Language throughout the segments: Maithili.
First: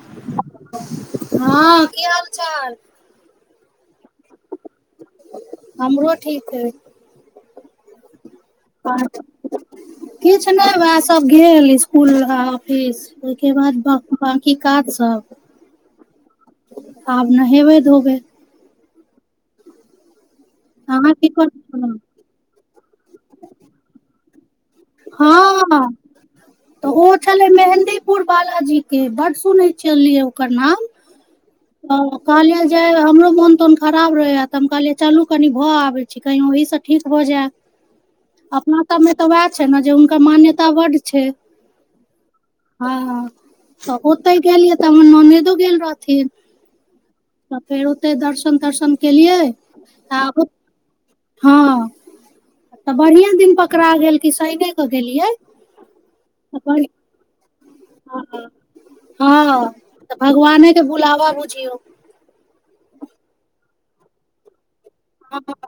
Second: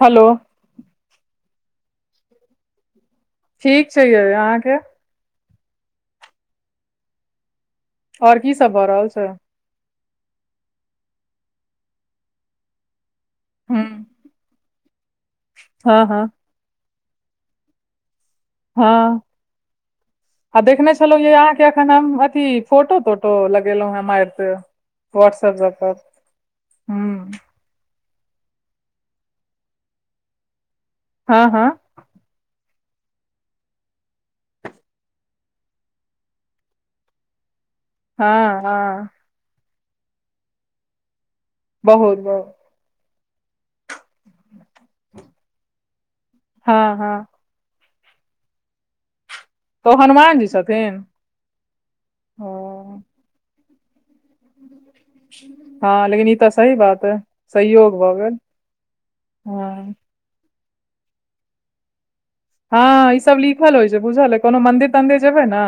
हेलो हँ की हाल चाल ठीक छै यै अहाँके हमरो ठीक है आओर की सब भऽ अइ रहल छै किछु नहि वएह सब गेल इसकुल ऑफिस ओहिके बाद हूँ बाकी काज सभ हँ हँ आब नहेबै धोबे हँ आ देखने अहाँ छलहुँ की यै करै अहाँके अखन छलहुँ हम अथी फोटो तोटो लगेलहु हे मारिटे हँ तऽ ओ हूँ छलै मेहन्दी पुर बालाजी के बड्ड सुनैत छलियै ओकर नाम हँ हँ ह कहलिये जे हमरो मोन तोन खराब रहे हा तऽ हम कहलिये चलू कनि भऽ आबे छी तऽ कहि वहि सँ ठीक भऽ जाए [inaudible] अपना हँ सबमे तऽ उएह छै ने जे हुनकर मान्यता बड्ड छै बहुत बहुत हँ हं तऽ ओतै गेलियै तऽ हमर ननदो गेल रहथिन हँ हँ तऽ फेर ओतै दर्शन तर्शन केलियै तऽ ओ हनुमान आब जी छथिन हँ ओ तऽ बढ़िया दिन पकड़ा गेल कि शाने हँ लेकिन ई तऽ सही बढ़ बात है हँ तऽ भगवाने के बुलावा बुझियौ हँ ई सब लिखल होइ छै बुझल ह कोनो मंदिर तंदिर हँ जेबै न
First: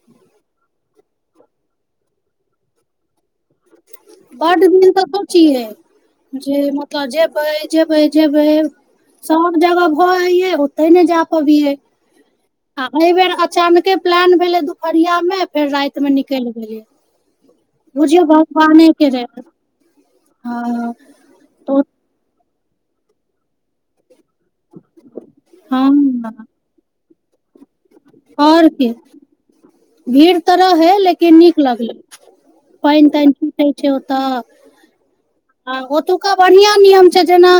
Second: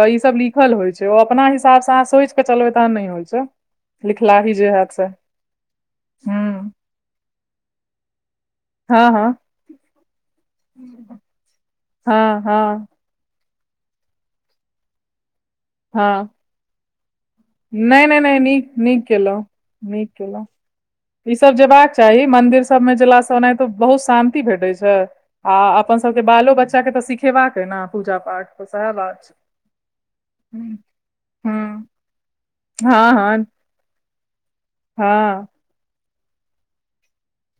तऽ ई सब लिखल होइ छै ओ अपना हिसाब से अहाँ सोइच केऽ चलबै तहन नहि होइ छै लिखलाही बड जे दिन हैत तऽ से सोचीए जे हुँ मत तऽ जेबै जेबै जेबै हँ हँ सब जगह भऽअइ ओतै नहि जा पाबियै हँ हँ आ अइ बेर अचानके प्लान भेलै दुपहरिया में फेर राति में निकलि गेलयै नइ नइ नइ नीक नीक के केलौं रहै नीक केलौं हँ ई सभ तो जायबाके चाही, मंदिर सभमे जा कऽ। ओनाहिमे तऽ बहुत शान्ति भेटैत छै। आ अपन सभकेँ हँ बाल बच्चाकेँ तऽ सिखेबाक ह ने पूजा पाठ, तऽ आओर सएह की बात छै। भीड़ तऽ हुँ रहै छै, लेकिन नीक हुँ लगै छै। पाइन हँ ताइन हँ छुटै छै ओतऽ। हँ आ ओतुक्का बढ़िया नियम छै, जेना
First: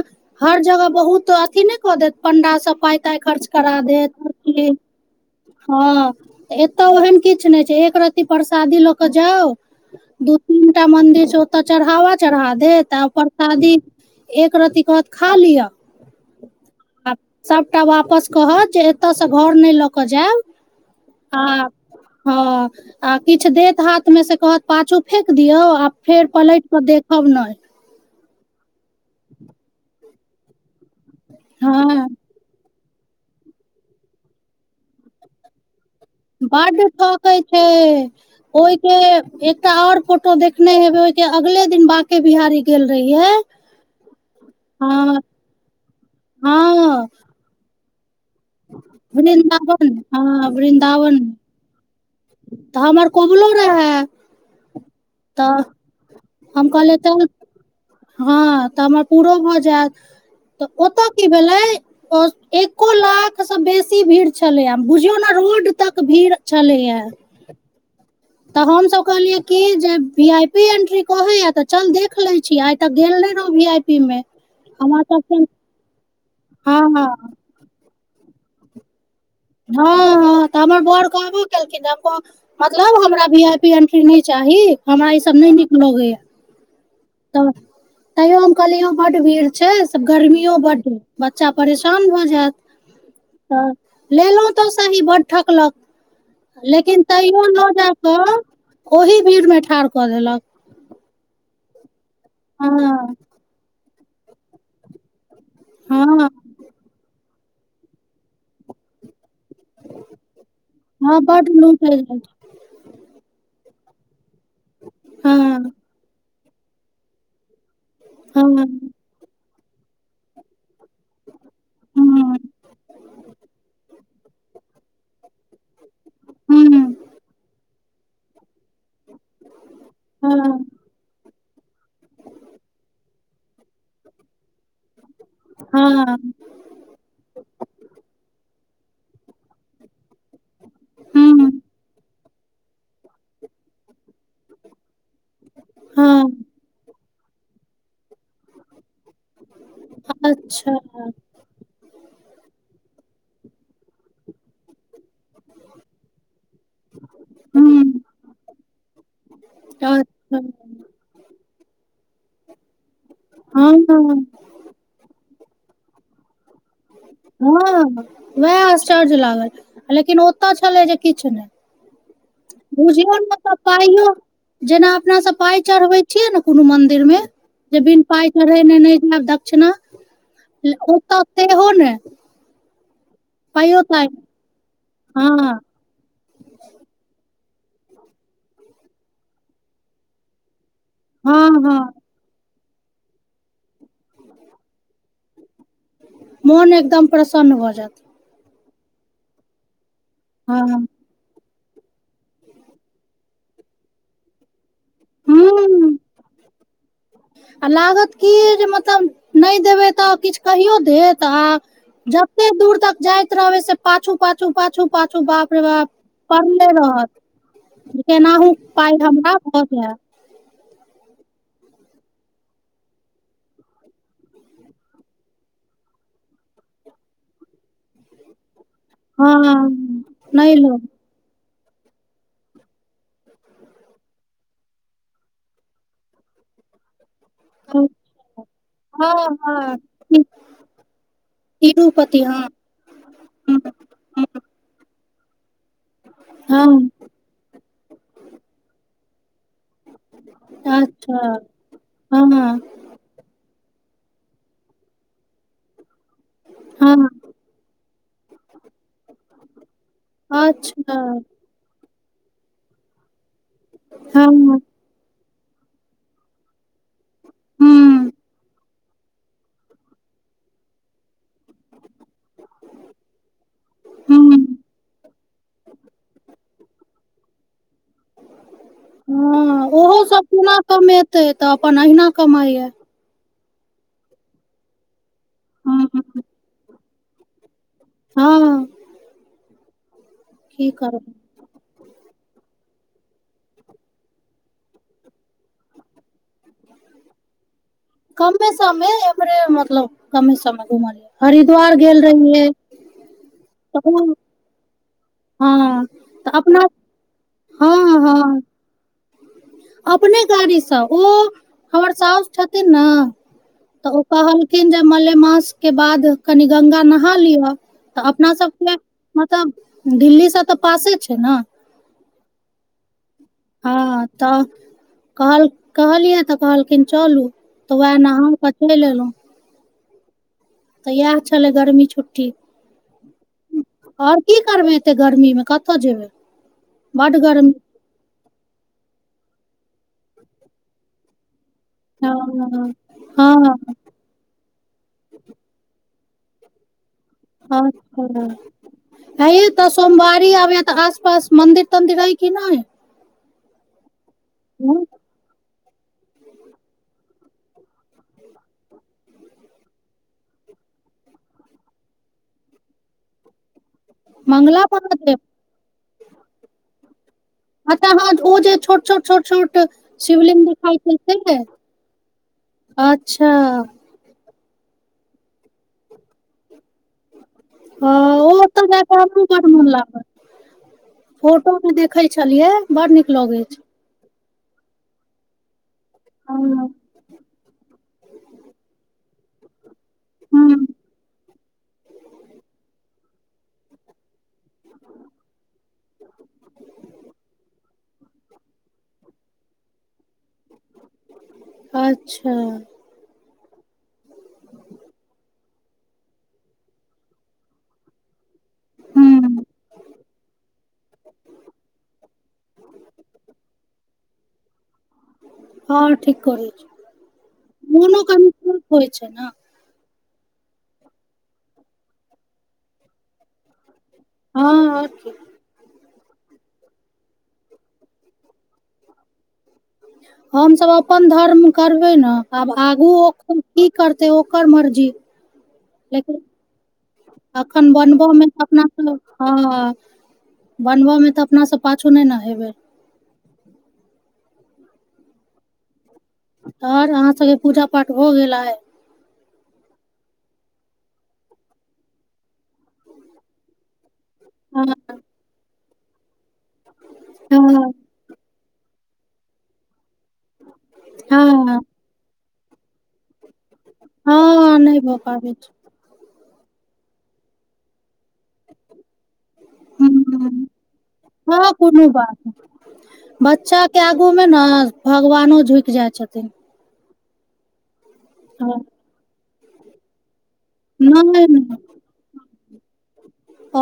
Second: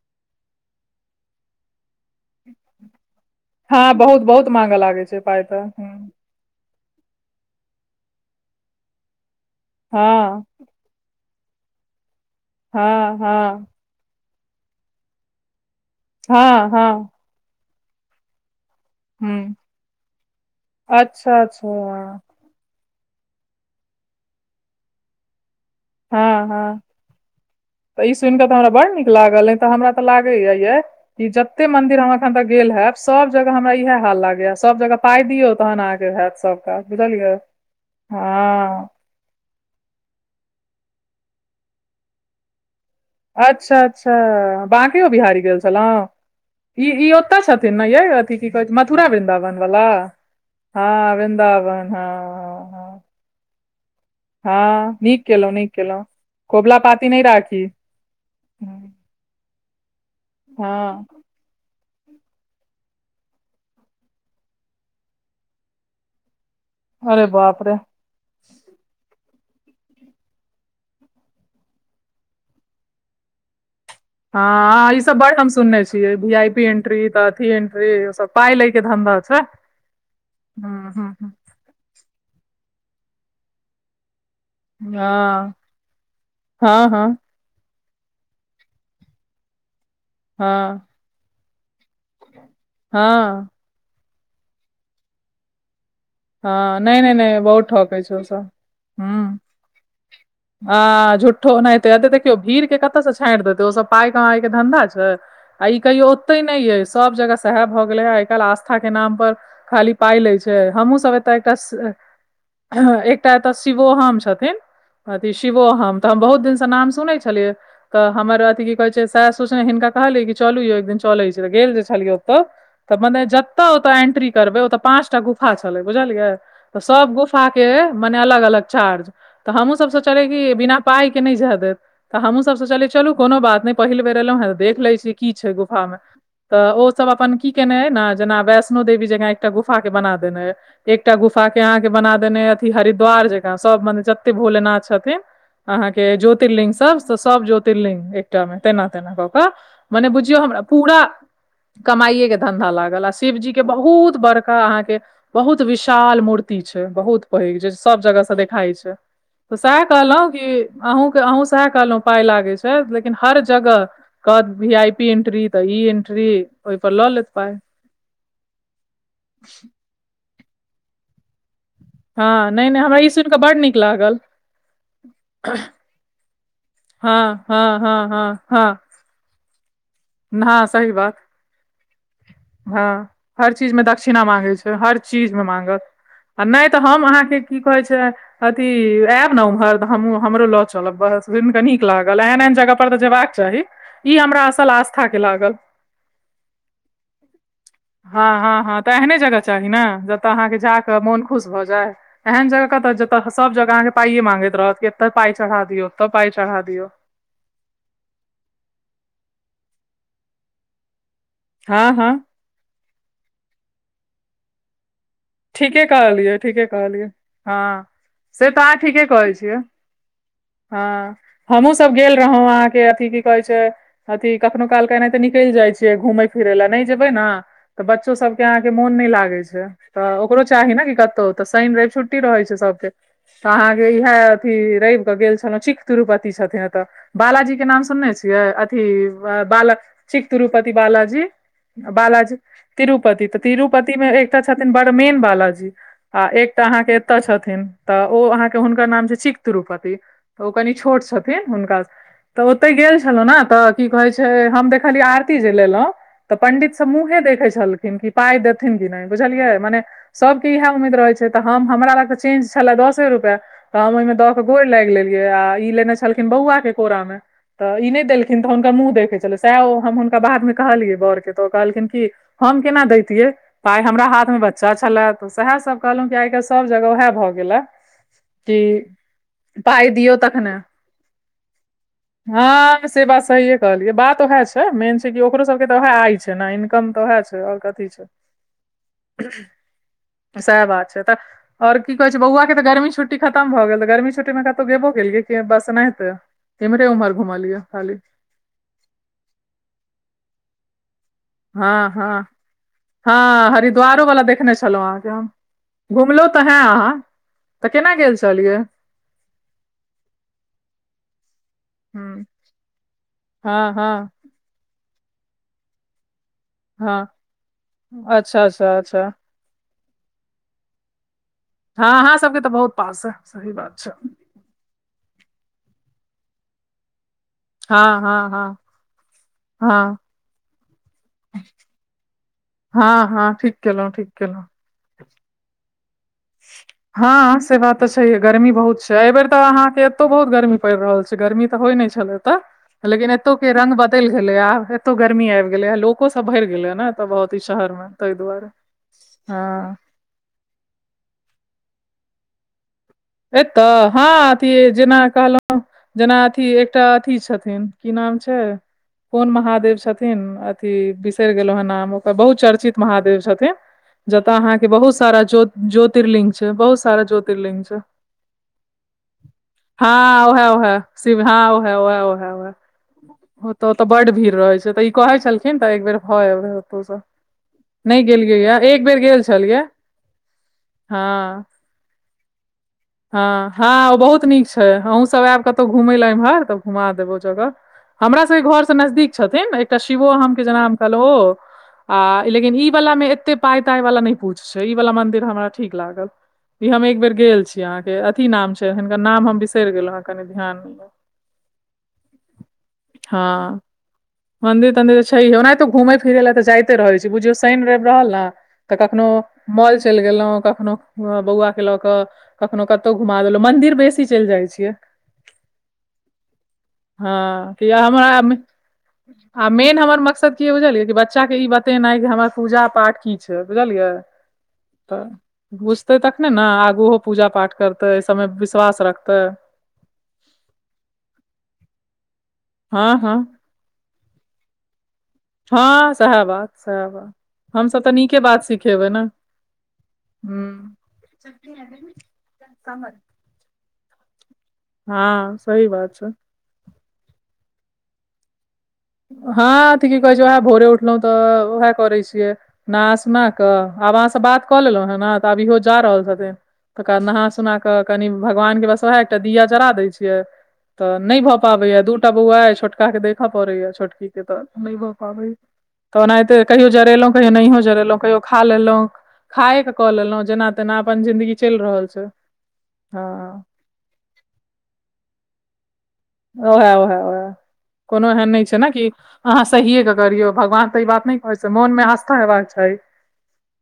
हर जगह बहुत एथि नहि कऽ देत। पंडा सभ पाई ताई खर्च करा हँ देत बहुत बहुत माँगऽ लागै छै पाइ तऽ हुँ हँ। एतय ओहन किछु नहि छै, एक रत्ती प्रसादी लऽ कऽ जाउ, दू हँ तीन। एकटा मंदिर छै, ओतऽ चढ़ावा चढ़ा देत, हँ हँ प्रसादी। एकरत्ती कहत, खा लिअ। हँ हँ आ सभटा वापस कहत, जे एतयसँ हुँ घर नहि लऽ कऽ जाउ। अच्छा अच्छा हँ, आ किछु देत हाथमे, से कहत पाछू फेकि दियौ। फेर हँ पलटि हँ कऽ देखब नहि तऽ ई सुनि कऽ हमरा बड़ नीक लागल अ, तऽ हमरा तऽ लागै यऽ कि जतेक मन्दिर हँ अखन तऽ गेल हैब सभ जगह, हमरा इएह हाल लागै सब जगह, पाई दिअ तखन आ। बड्ड ठकै छै। हँ ओइके एकटा और देखने हेबै, ओहि के अगिला दिन बाँके बिहारी। गेल रहीअइ। अच्छा अच्छा, बाँके बिहारी गेल छलहुँ हँ ई। ओतऽ छथिन ने, जे एथि की कहै छै? मथुरा वृन्दावन वाला हँ हँ, वृन्दावन वृन्दावन। हँ तऽ हँ हमर कुबोलो रहै। हँ, नीक केलहुँ, नीक केलहुँ, हम कोबला कहलियै पाती नहि चल राखी। हँ, तऽ हमर पूरो भऽ जायत, तऽ हँ ओतऽ की भेलै? ओ एक लाखसँ बेसी भीड़ छलैए, बुझियौ ने, रोड धरि भीड़। छलैया अरे बाप रे। तऽ हमसभ कहलियै कि जे वीआईपी एंट्री कहै छै, तऽ चल, देख लेलियै। आइ तक गेल नहि रही वीआईपी। हँ, ई सभ बड़ सुनने छी। वीआईपी हँ हँ एंट्री तऽ एथि एंट्री, ओ सभ पाई लऽ कऽ धंधा छै। हँ हँ, तऽ हमर हूँ बड़ हूँ कहबो केलखिन, हम मतलब हमरा भी आइ। वीआईपी एंट्री नहि चाही हमरा, ई सभ नहि हँ नीक लगैए। हँ हँ तऽ तैयो हम कहलियै, बड्ड भीड़ छै से, गर्मी सेहो हँ बड्ड। बच्चा परेशान भऽ जायत। हँ लेलहुँ तऽ सही, बड़ ठकलक। हँ नहि लेकिन नहि नहि तैयो बहुत लऽ जा ठकै छै ओ कऽ सब ओहि भीड़मे ठाढ़ कऽ देलक। हँ, झूठो नेते देखियौ, भीड़के कतऽसँ हँ छोड़ि देतै ओ सभ। पाई कमाइके धंधा छै आ ई कहियो हँ ओते नहि, सभ जगह। सभ भऽ गेलै हे आइकाल्हि, आस्थाके नाम पर खाली पाई लऽ छै। सभ हँ एतऽ बड एकटा। लूट होइ छै एकटा एतऽ शिवोहम छथि, अथी हँ शिवोहम तऽ हम बहुत दिनसँ नाम सुनै छी। तऽ हमर हँ अथ हँ की कहै छै? सोचने हिनका कहलियै कि चलू यौ, एक दिन चल गेल जे छलियै हूँ ओतऽ। तऽ मने जतेक ओतऽ एंट्री करबै, ओतऽ पाँचटा गुफा छै। बुझलियै, हँ सभ गुफाकेँ मने अलग अलग चार्ज छै तऽ हमहुँ सभ सोचलियै। चले कि बिना पाईके नहि जे देत, तऽ हमहुँ सभ सोचलियै, चलू कोनो बात नहि, पहिल बेर एलहुँ हे, देख लै छी। की छै गुफामे हँ तऽ ओसभ अपन की केने हइ ने, जेना वैष्णो देवी जकाँ एकटा गुफा बना देने हइ। एकटा गुफा के हूँ अहाँ के बना देने अथी हरिद्वार जकाँ सब माने जते भोलेनाथ छथिन अहाँ के हँ ज्योतिर्लिंग सब से सब ज्योतिर्लिंग एकटा मे तेना तेनाके त मने बुझियौ हमरा अच्छा पूरा कमाइएके धन्धा लागल आ शिवजी के बहुत बड़का अहाँके बहुत विशाल मूर्ति छै बहुत पैघ जे सब हूँ जगह से देखाइ छै तऽ सएह कहलहुँ अच्छा कि अहूँके अहूँ सएह कहलहुँ पाइ लागै छै लेकिन हर हँ जगह कहत भी आई पी एन्ट्री तऽ ई एन्ट्री हँ वएह आश्चर्य लागल लेकिन ओतय छलै जे किछु नहि हँ नहि नहि हमरा ई बुझियौ सुनि ने कऽ ओता बड नीक पाइयो लागल जेना अपना सब पाइ चढ़बै छियै ने कोनो मन्दिर दिर मे हँ हँ जे बिन हँ हँ पाइ चढ़ेने हँ नई जेब दक्षिणा हँ ल- सही बात ओतऽ सेहो ने हँ हर चीजमे पाइयो ताइ दक्षिणा मांगै छै हर चीज मे हँ मांगत आ नहि त हम अहाँ के की कहै छियै अथी एयब ने उम्हर तऽ हमहूँ हमरो ल चलब चल बस हँ सुनि कऽ हँ नीक लागल एहन एहन जगह पर तऽ जेयबाक चाही ई हमरा असल आस्था के लागल मन एकदम प्रसन्न भऽ जेत हँ हँ हँ तऽ एहने जगह चाही ने जतय अहाँके हँ जाकऽ मोन खुश भऽ जाय एहन जगह कतऽ जतऽ सब जगह अहाँके पाइए मांगैत रहत तऽ पाइ चढ़ा दियौ हूँ छतऽ पाइ चढ़ा दियौ आ लागत की जे मतलब नहि देबै तऽ किछु कहियो देत त आ हँ हँ जते दूर तक जाइत रहबै से पाछू पाछू पाछू पाछू बाप रौ बा ठीके कहलियै ठीके पड़ले कहलियै रहत हँ जे से केनाहु तऽ अहाँ पाइ ठीके कहै हमरा छियै भऽ जे हँ हमहुँ सब गेल रहौ अहाँके अथी की कहै छै अथी कखनो कालके एनाहिते निकैल जाइ छियै घूमै फिरय लए नहि जेबै ने तऽ बच्चो सब के अहाँ के मोन नै लागे छै हँ तऽ ओकरो नहि लो चाही ने की कतौ तऽ शनि रवि छुट्टी रहै छै सबके तऽ अहाँके इएहे अथी रवि केऽ गेल छलौ चीख तिरुपति छथिन एतऽ बालाजी के नाम हँ सुनने छियै अथी बाला हँ चीख तिरुपति बालाजी तिरुपति बालाजी हँ तिरुपति तऽ तिरुपति मे एकटा छथिन बड़ मेन बालाजी आ एकटा हँ अहाँके तऽ छथिन तऽ ओ अहाँके हुनकर नाम छै चिख तिरुपति ओ कनि छोट अच्छा छथिन हुनका तऽ हँ ओतहि गेल छलहु ने तऽ की कहै छै हम देखलियै आरती जे लेलहुँ तऽ पंडित सब हँ मुंहे देखे छलखिन कि पाई देथिन कि नहि बुझलियै मने सबके इहे अच्छा उम्मीद रहै छै तऽ हम हमरा लगके चेंज छलै दसे रुपए तऽ हम ओहिमे हँ दऽ के गोर लागि लेलियै आ ई लेने छलखिन बौआ के कोरामे तऽ ई नहि हुँ देलखिन तऽ हुनका मुँह देखै छलै सएह ओ हम हुनका बादमे कहलियै बड़के तऽ ओ कहलखिन कि हम केना दैतियै पाइ हमरा हाथ मे हुँ बच्चा छले तऽ सएह सब कहलहुं की आइ काल्हि सभ जगह उएह भऽ गेले कि हँ पाइ ओहो दियौ सब तखने कोना कमेतै तऽ अपन अहिना कमाइया हँ से बात सहिये कहलियै बात ओएह छै मेन छै कि ओकरो सबके के तऽ हँ ओएह आइ छै ने इनकम तऽ उएह छै आओर कथी छै हँ सएह की बात छै करबै तऽ आओर की कहै छै बौआके तऽ गर्मी छुट्टी खतम भऽ गेल तऽ गर्मी छु्ट्टीमे कतहु गेबो किलियै कि बस अनाहिते एम्हरे उम्हर घुमालियै खाली कमे समे एम्हरे मतलब कमे समे घुमलियै हँ हरिद्वार गेल हँ रहियै हँ हरिद्वारो तखन वाला देखने छलहुँ हँ अहाँके घुमलहुँ तऽ हैं अपना अहाँ तऽ केना हँ गेल हँ छलियै अपने गाड़ीसँ ओ हमर हूँ सासु छथिन ना हँ तऽ ओ हँ कहलखिन खिन जे मलेमास के बाद कनी गंगा नहा हँ लिअ तऽ अपना अच्छा सबके अच्छा अच्छा तब दिल्ली सब तऽ पासे छै ने हँ अहाँ सबके तऽ बहुत पास ह हँ तऽ कहल कहलियै तऽ कहलखिन चलू तऽ हँ वएह नहा हँ हँ कऽ चलि एलहुँ हँ तऽ इएह छलै गर्मी छुट्टी हँ हँ ठीक केलहुँ ठीक आओर की केलहुँ करबै एत्तेऽ गर्मी मे कतऽ जेबै बड हँ गर्मी से बात तऽ छैे हे गर्मी बहुत छै एहिबेर तऽ अहाँके एतौ बहुत गर्मी पैड़ रहल छै गरमी तऽ होय नहि छल हँ लेकिन एत्तो के हँ बतल गेलय आब एतो गर्मी आबि गेलय लोको सब भरि गेलये ने तऽ बहुत ई शहर मे ताहि अचछा दुआरे हे य तऽ हँ सोमवारी आबैये तऽ आब पास मन्दिर तन्दिर अय की नहिै एतऽ हँ अथी हँ, जेना कहलौ जेना अथी एकटा अथी छथिन की नाम छै कोन महादेव छथिन अथि बिसरि गेलहु हन नाम ओकर बहुत चर्चित महादेव छथिन जतऽ मंगला अहाँके बहुत महादेव सारा ज्यो ज्योतिर्लिंग छै बहुत सारा ज्योति अच्छा हाँ ओ जे छोट छोट छोट छोट हँ ओहे शिवलिंग देखाइ ओहे छै शिव हँ से ओहे ओहे हँ अच्छा ओ त तऽ बड भीड़ रहैत छै तऽ ई कहै छलखिन तऽ एकबेर भऽ एबै नहि हँ, ओ गेलियै या एक बेर गेल छलिये फोटोमे देखैत छलियै बड़ नीक लगै हँ छै हँ ओ बहुत नीक छै अहूँसभ आयब कतहु घुमय लए हँ एम्हर तऽ घुमा देब ओ जगह हमरा सबके घर से नजदीक छथिन तऽ शिवो हम के हूँ जेना कहलो आ लेकिन ई वाला मे एते पाय ताय वाला नहि पूछ छै ई वाला मंदिर हमरा ठीक लागल ई हम एक बेर गेल छी अहां के अथी नाम छै हिनकर नाम हम बिसरि गेलो हँ कनि ध्यान अच्छा हँ मन्दिर तन्दिर तऽ छै हे ओनाहितो घूमैत फिरै लए तऽ जाइते रहै छै बुझियौ शनि रवि रहल ने तऽ कखनो हँ मॉल चलि गेलहुँ कखनोहु बौआकेँ लऽ कऽ कखनो कतहु घुमा लेलहुँ मन्दिर बेसी चलि जाय छियै हँ ठीक करै छी हँ कि या मोनो हमरा क होइ छै ने आ मेन हमर मकसद की बुझलियै कि बच्चाके ई बतेनाइ कि हमर पूजा पाठ की छै बुझलियै आओर तऽ की बुझतै तखने ने आगू ओहो पूजा पाठ करतै आय सबमे विश्वास रखतै हमसभ अपन धर्म करबै ने आब हँ आगू हँ की करतै ओकर मर्जी हँ लेकिन सएह बात सएह बात एखन हमसभ तऽ नीके बनबयमे बात तऽ सिखेबै अपनासभ ने हँ हूँ बनबऽ मे तऽ अपना सब पाछू नहि ने हेबै [unintelligible] हँ सही बात छै आर अहाँ सबके पूजा पाठ हो गेल आय हँ ती की कहै छै उएह भोरे उठलहुं तऽ उएह करै छियै नहा सुना कऽ आब अहाँ से बात कऽ हँ लेलहुँ हे ने तऽ आब इहो जा रहल छथिन तकरा नहा सुना हँ कऽ कनि भगवान के बस उएह एकटा दिया जरा दैत छै तऽ नहि भऽ हँ पाबैया दूटा बौआ छोटका के देखऽ पड़ैय ठीके तऽ हँ नहि ब भऽ पबै पाबै छै तऽ ओनाहिते कहियो जरेलहुँ कहियो नहिय जरेलहुँ कहियो खा लेलहुँ खाय के कऽ हूँ लेलहुँं हूँ जेना तेना अपन जिंन्दगी हँ चलि रहल कोनो छै बात हँ बच्चा के आगू में ने भगवानो झुकि जाय छथिन ओहे ओहै ओहै कोनो एहन न ह छै ने कि अहाँ सहिए के करियौ भगवान तऽ ई बात नहि कहे छै मोन मे आस्था हेबाक छै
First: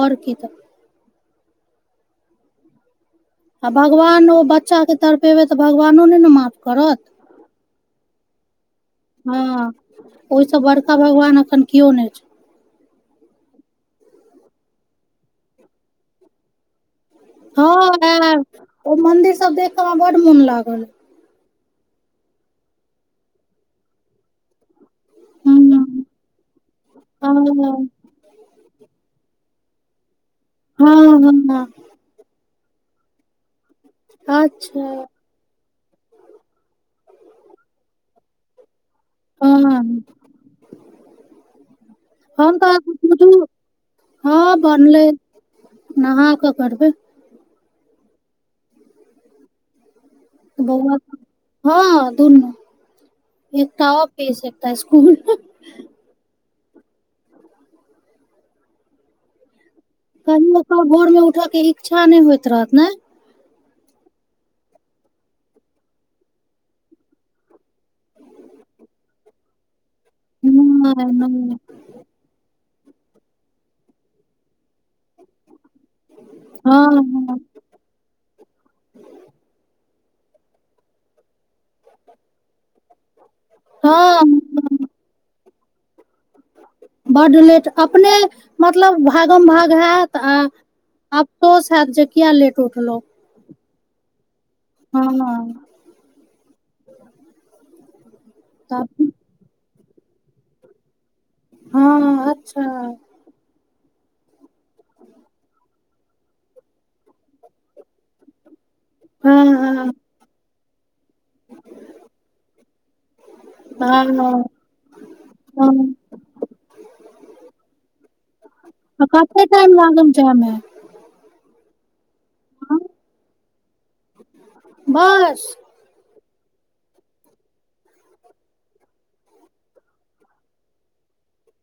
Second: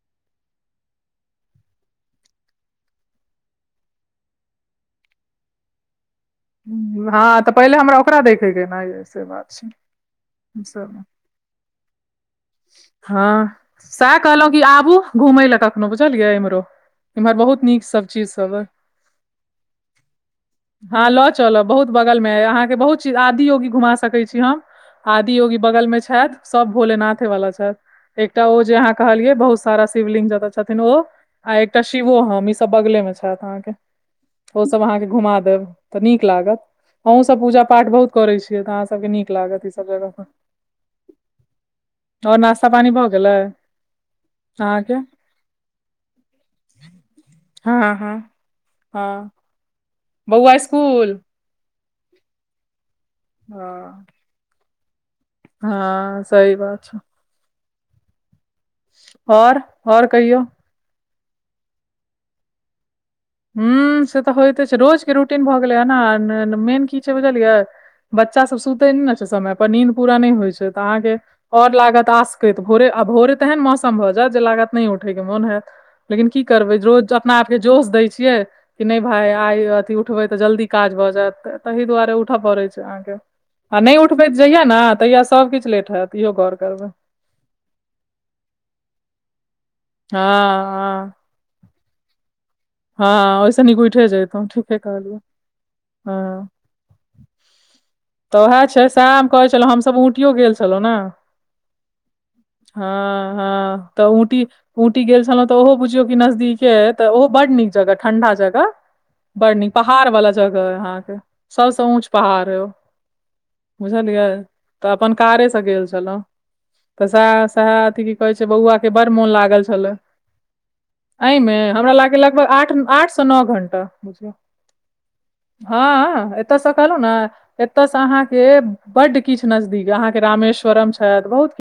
आओर की तऽ आ भगवान ओ बच्चा के तड़पेबे तऽ भगवानो ने मा हँ तऽ पहिले हमरा ओकरा देखयके ने से हँ बात छै ओहिसँ बड़का भगवान एखन केओ नहि छै हँ सएह कहलहुं की आबू घुमय लए कखनो बुझलियै इम्हरो इम्हर बहुत हँ नीक सब चीज आ सब अइ ओ मंदिर सब देख में बड मोन लागल चल बहुत बगल मे अय अहाँके बहुत चीज आदि योगी घुमा सकैत छी हम आदि ह योगी बगलमे छथि सभ भोलेनाथे हँ वला छथि एकटा ओ जे अहाँ कहलियै बहुत सारा शिवलिंग ज छथिन ओ हँ आ हँ एकटा शिवो हम ई सब बगले मे छथि अहाँके ओ सब अहाँके अच्छा घुमा देब तऽ नीक लागत अहहुं सब पूजा पाठ बहुत करे छियै ते अहाँ सब के नीक नीक लागत हँ सब जगह पर हम तऽ गेलै बुझु हँ अहाँके बनले नहाकऽ करबै हँ हँ हँ बौआ ह दुनू एकटा हँ ऑफिस एकटा इसकुल हँ सही बात छै आओर कनि ओकर भोर मे उठय के इच्छा नहि होइत रहत ने हू से तऽ होइते छै रोजके रूटीन भऽ गेलै हे ने मेन की छै बुझलियै बच्चा सब सुते ने ने छै समय पर नीद पूरा नहि होइ छै तऽ अहाँके आओर लागत आस केर भोरे आब भोरे तेहन मौसम भऽ जैत जे लागत नहि उठय के मोन होयत लेकिन की करबै हँ रोज अपना हँ आप के जोश दैय छियै कि नहि भाय आइ अथी उठबै तऽ जल्दी काज भऽ जायत ताहि दुआरे उठय पड़े छै अहाँ के आ नहि उठबे तऽ जहिया ने हँ तहिया सभकिछ लेट होयत इहो गौर करबै बड्ड लेट अपने मतलब भागम भाग होयत हँ आ हँ अफसोस हैत जे किया लेट उठलौं हँ ओहिसँ नीक उठे जेतो ठीके कहल हँ हँ तऽ उहै छै तऽ सैहे हम कहै छलहूँ हमसब ऊटियो गेल छलहूँ ने हँ अच्छा हाँ हाँ तऽ ऊंटी ऊंटी गेल छलहुौं तऽ ओहो बुझियौ की नजदीके अयै तऽ ओहो बड्ड नीक जगह ठंडा जगह बड्ड नीक हँ पहाड़ वला जगह अए अहाँके सबसँ ऊँच पहाड़ हइ ओ हँ बुझलियै हँ तऽ अपन कारेसँ गेल हँ छलहुँं तऽ स-सा अथी की कहे छै बौआ के बड़ मोन लागल छल हरदम जाम हा एहिमे हमरा लागै लगभग आठ आठसँ नओ घण्टा बुझऽ बस हाँ एतऽ स कहलू ने एतयसँ अहाँके बड्ड किछु नजदीक अहाँके रामेश्वरम छथि बहुत किछ